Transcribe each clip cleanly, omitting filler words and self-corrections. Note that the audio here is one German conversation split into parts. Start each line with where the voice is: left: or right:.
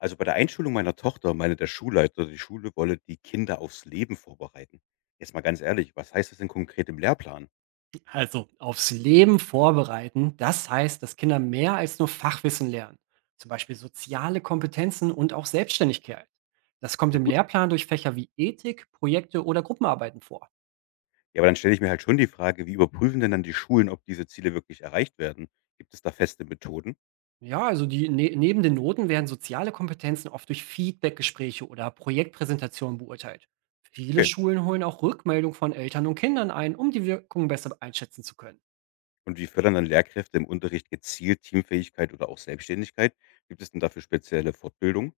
left: Also bei der Einschulung meiner Tochter meinte der Schulleiter, die Schule wolle die Kinder aufs Leben vorbereiten. Jetzt mal ganz ehrlich, was heißt das denn konkret im Lehrplan?
right: Also aufs Leben vorbereiten, das heißt, dass Kinder mehr als nur Fachwissen lernen, zum Beispiel soziale Kompetenzen und auch Selbstständigkeit. Das kommt
left: Klingt
right: im
left: gut.
right: Lehrplan durch Fächer wie Ethik, Projekte oder Gruppenarbeiten vor.
left: Ja, aber dann stelle ich mir halt schon die Frage, wie überprüfen denn dann die Schulen, ob diese Ziele wirklich erreicht werden? Gibt es da feste Methoden?
right: Ja, also neben den Noten werden soziale Kompetenzen oft durch Feedbackgespräche oder Projektpräsentationen beurteilt. Viele
left: Okay.
right: Schulen holen auch Rückmeldung von Eltern und Kindern ein, um die Wirkung besser einschätzen zu können.
left: Und wie fördern dann Lehrkräfte im Unterricht gezielt Teamfähigkeit oder auch Selbstständigkeit? Gibt es denn dafür spezielle Fortbildung?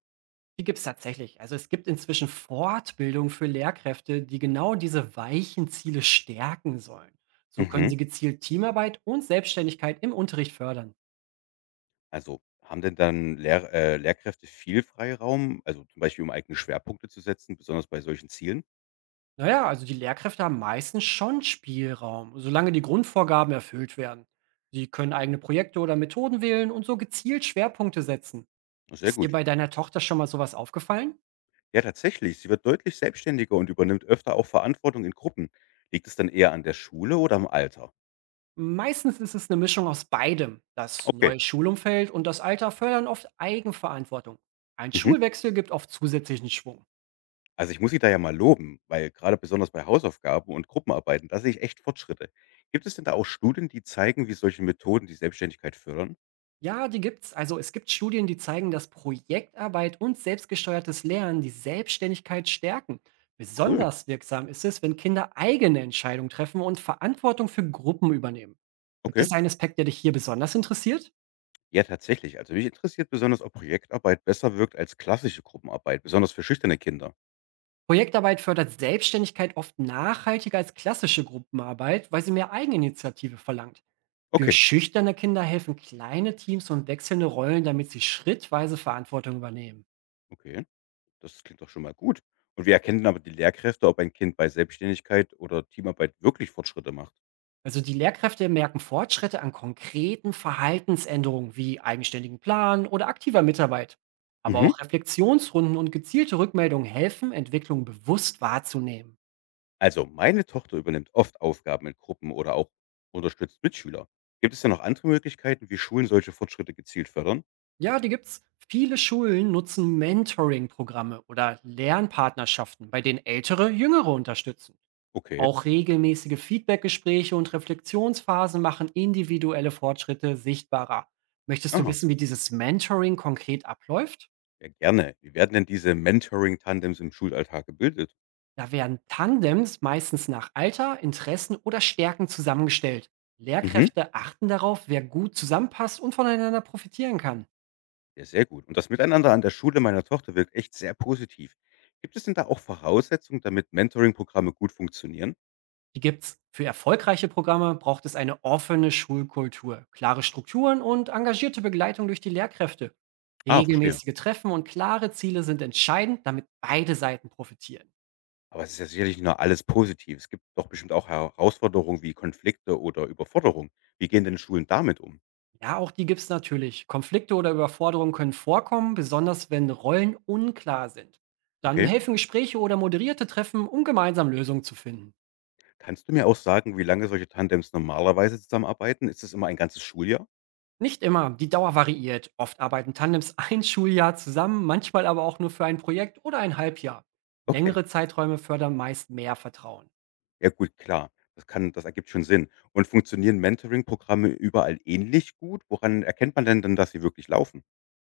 right: Die gibt es tatsächlich. Also es gibt inzwischen Fortbildung für Lehrkräfte, die genau diese weichen Ziele stärken sollen. So können
left: Mhm.
right: sie gezielt Teamarbeit und Selbstständigkeit im Unterricht fördern.
left: Also haben denn dann Lehrkräfte viel Freiraum, also zum Beispiel um eigene Schwerpunkte zu setzen, besonders bei solchen Zielen?
right: Naja, also die Lehrkräfte haben meistens schon Spielraum, solange die Grundvorgaben erfüllt werden. Sie können eigene Projekte oder Methoden wählen und so gezielt Schwerpunkte setzen.
left: Na, sehr
right: Ist dir
left: gut.
right: bei deiner Tochter schon mal sowas aufgefallen?
left: Ja, tatsächlich. Sie wird deutlich selbstständiger und übernimmt öfter auch Verantwortung in Gruppen. Liegt es dann eher an der Schule oder am Alter?
right: Meistens ist es eine Mischung aus beidem. Das
left: Okay.
right: neue Schulumfeld und das Alter fördern oft Eigenverantwortung. Ein
left: Mhm.
right: Schulwechsel gibt oft zusätzlichen Schwung.
left: Also ich muss sie da ja mal loben, weil gerade besonders bei Hausaufgaben und Gruppenarbeiten, da sehe ich echt Fortschritte. Gibt es denn da auch Studien, die zeigen, wie solche Methoden die Selbstständigkeit fördern?
right: Ja, die gibt's. Also, es gibt Studien, die zeigen, dass Projektarbeit und selbstgesteuertes Lernen die Selbstständigkeit stärken.
left: Cool.
right: Besonders wirksam ist es, wenn Kinder eigene Entscheidungen treffen und Verantwortung für Gruppen übernehmen. Gibt
left: Okay.
right: es einen Aspekt, der dich hier besonders interessiert?
left: Ja, tatsächlich. Also mich interessiert besonders, ob Projektarbeit besser wirkt als klassische Gruppenarbeit, besonders für schüchterne Kinder.
right: Projektarbeit fördert Selbstständigkeit oft nachhaltiger als klassische Gruppenarbeit, weil sie mehr Eigeninitiative verlangt. Für
left: Okay.
right: schüchterne Kinder helfen kleine Teams und wechselnde Rollen, damit sie schrittweise Verantwortung übernehmen.
left: Okay. Das klingt doch schon mal gut. Und wie erkennen aber die Lehrkräfte, ob ein Kind bei Selbstständigkeit oder Teamarbeit wirklich Fortschritte macht?
right: Also die Lehrkräfte merken Fortschritte an konkreten Verhaltensänderungen wie eigenständigen Plan oder aktiver Mitarbeit. Aber
left: Mhm.
right: auch Reflexionsrunden und gezielte Rückmeldungen helfen, Entwicklung bewusst wahrzunehmen.
left: Also, meine Tochter übernimmt oft Aufgaben in Gruppen oder auch unterstützt Mitschüler. Gibt es denn noch andere Möglichkeiten, wie Schulen solche Fortschritte gezielt fördern?
right: Ja, die gibt's. Viele Schulen nutzen Mentoring-Programme oder Lernpartnerschaften, bei denen Ältere Jüngere unterstützen.
left: Okay.
right: Auch regelmäßige Feedbackgespräche und Reflexionsphasen machen individuelle Fortschritte sichtbarer. Möchtest du
left: Aha.
right: wissen, wie dieses Mentoring konkret abläuft?
left: Ja, gerne. Wie werden denn diese Mentoring-Tandems im Schulalltag gebildet?
right: Da werden Tandems meistens nach Alter, Interessen oder Stärken zusammengestellt.
left: Mhm.
right: Lehrkräfte achten darauf, wer gut zusammenpasst und voneinander profitieren kann.
left: Ja, sehr gut. Und das Miteinander an der Schule meiner Tochter wirkt echt sehr positiv. Gibt es denn da auch Voraussetzungen, damit Mentoring-Programme gut funktionieren?
right: Die gibt's. Für erfolgreiche Programme braucht es eine offene Schulkultur, klare Strukturen und engagierte Begleitung durch die Lehrkräfte.
left: Ah, verstehe.
right: Regelmäßige Treffen und klare Ziele sind entscheidend, damit beide Seiten profitieren.
left: Aber es ist ja sicherlich nur alles positiv. Es gibt doch bestimmt auch Herausforderungen wie Konflikte oder Überforderung. Wie gehen denn Schulen damit um?
right: Ja, auch die gibt's natürlich. Konflikte oder Überforderungen können vorkommen, besonders wenn Rollen unklar sind. Dann
left: Okay.
right: helfen Gespräche oder moderierte Treffen, um gemeinsam Lösungen zu finden.
left: Kannst du mir auch sagen, wie lange solche Tandems normalerweise zusammenarbeiten? Ist das immer ein ganzes Schuljahr?
right: Nicht immer, die Dauer variiert. Oft arbeiten Tandems ein Schuljahr zusammen, manchmal aber auch nur für ein Projekt oder ein Halbjahr.
left: Okay.
right: Längere Zeiträume fördern meist mehr Vertrauen.
left: Ja gut, klar. Das ergibt schon Sinn. Und funktionieren Mentoring-Programme überall ähnlich gut? Woran erkennt man denn dann, dass sie wirklich laufen?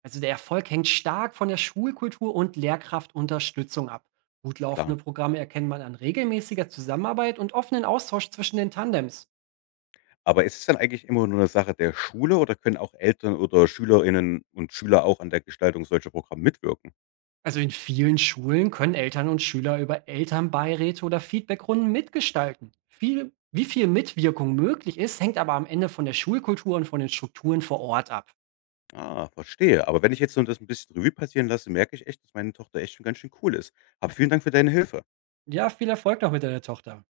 right: Also der Erfolg hängt stark von der Schulkultur und Lehrkraftunterstützung ab. Gut
left: Klar.
right: laufende Programme erkennt man an regelmäßiger Zusammenarbeit und offenen Austausch zwischen den Tandems.
left: Aber ist es dann eigentlich immer nur eine Sache der Schule oder können auch Eltern oder Schülerinnen und Schüler auch an der Gestaltung solcher Programme mitwirken?
right: Also in vielen Schulen können Eltern und Schüler über Elternbeiräte oder Feedbackrunden mitgestalten. Wie viel Mitwirkung möglich ist, hängt aber am Ende von der Schulkultur und von den Strukturen vor Ort ab.
left: Ah, verstehe. Aber wenn ich jetzt so das ein bisschen Revue passieren lasse, merke ich echt, dass meine Tochter echt schon ganz schön cool ist. Hab vielen Dank für deine Hilfe.
right: Ja, viel Erfolg noch mit deiner Tochter.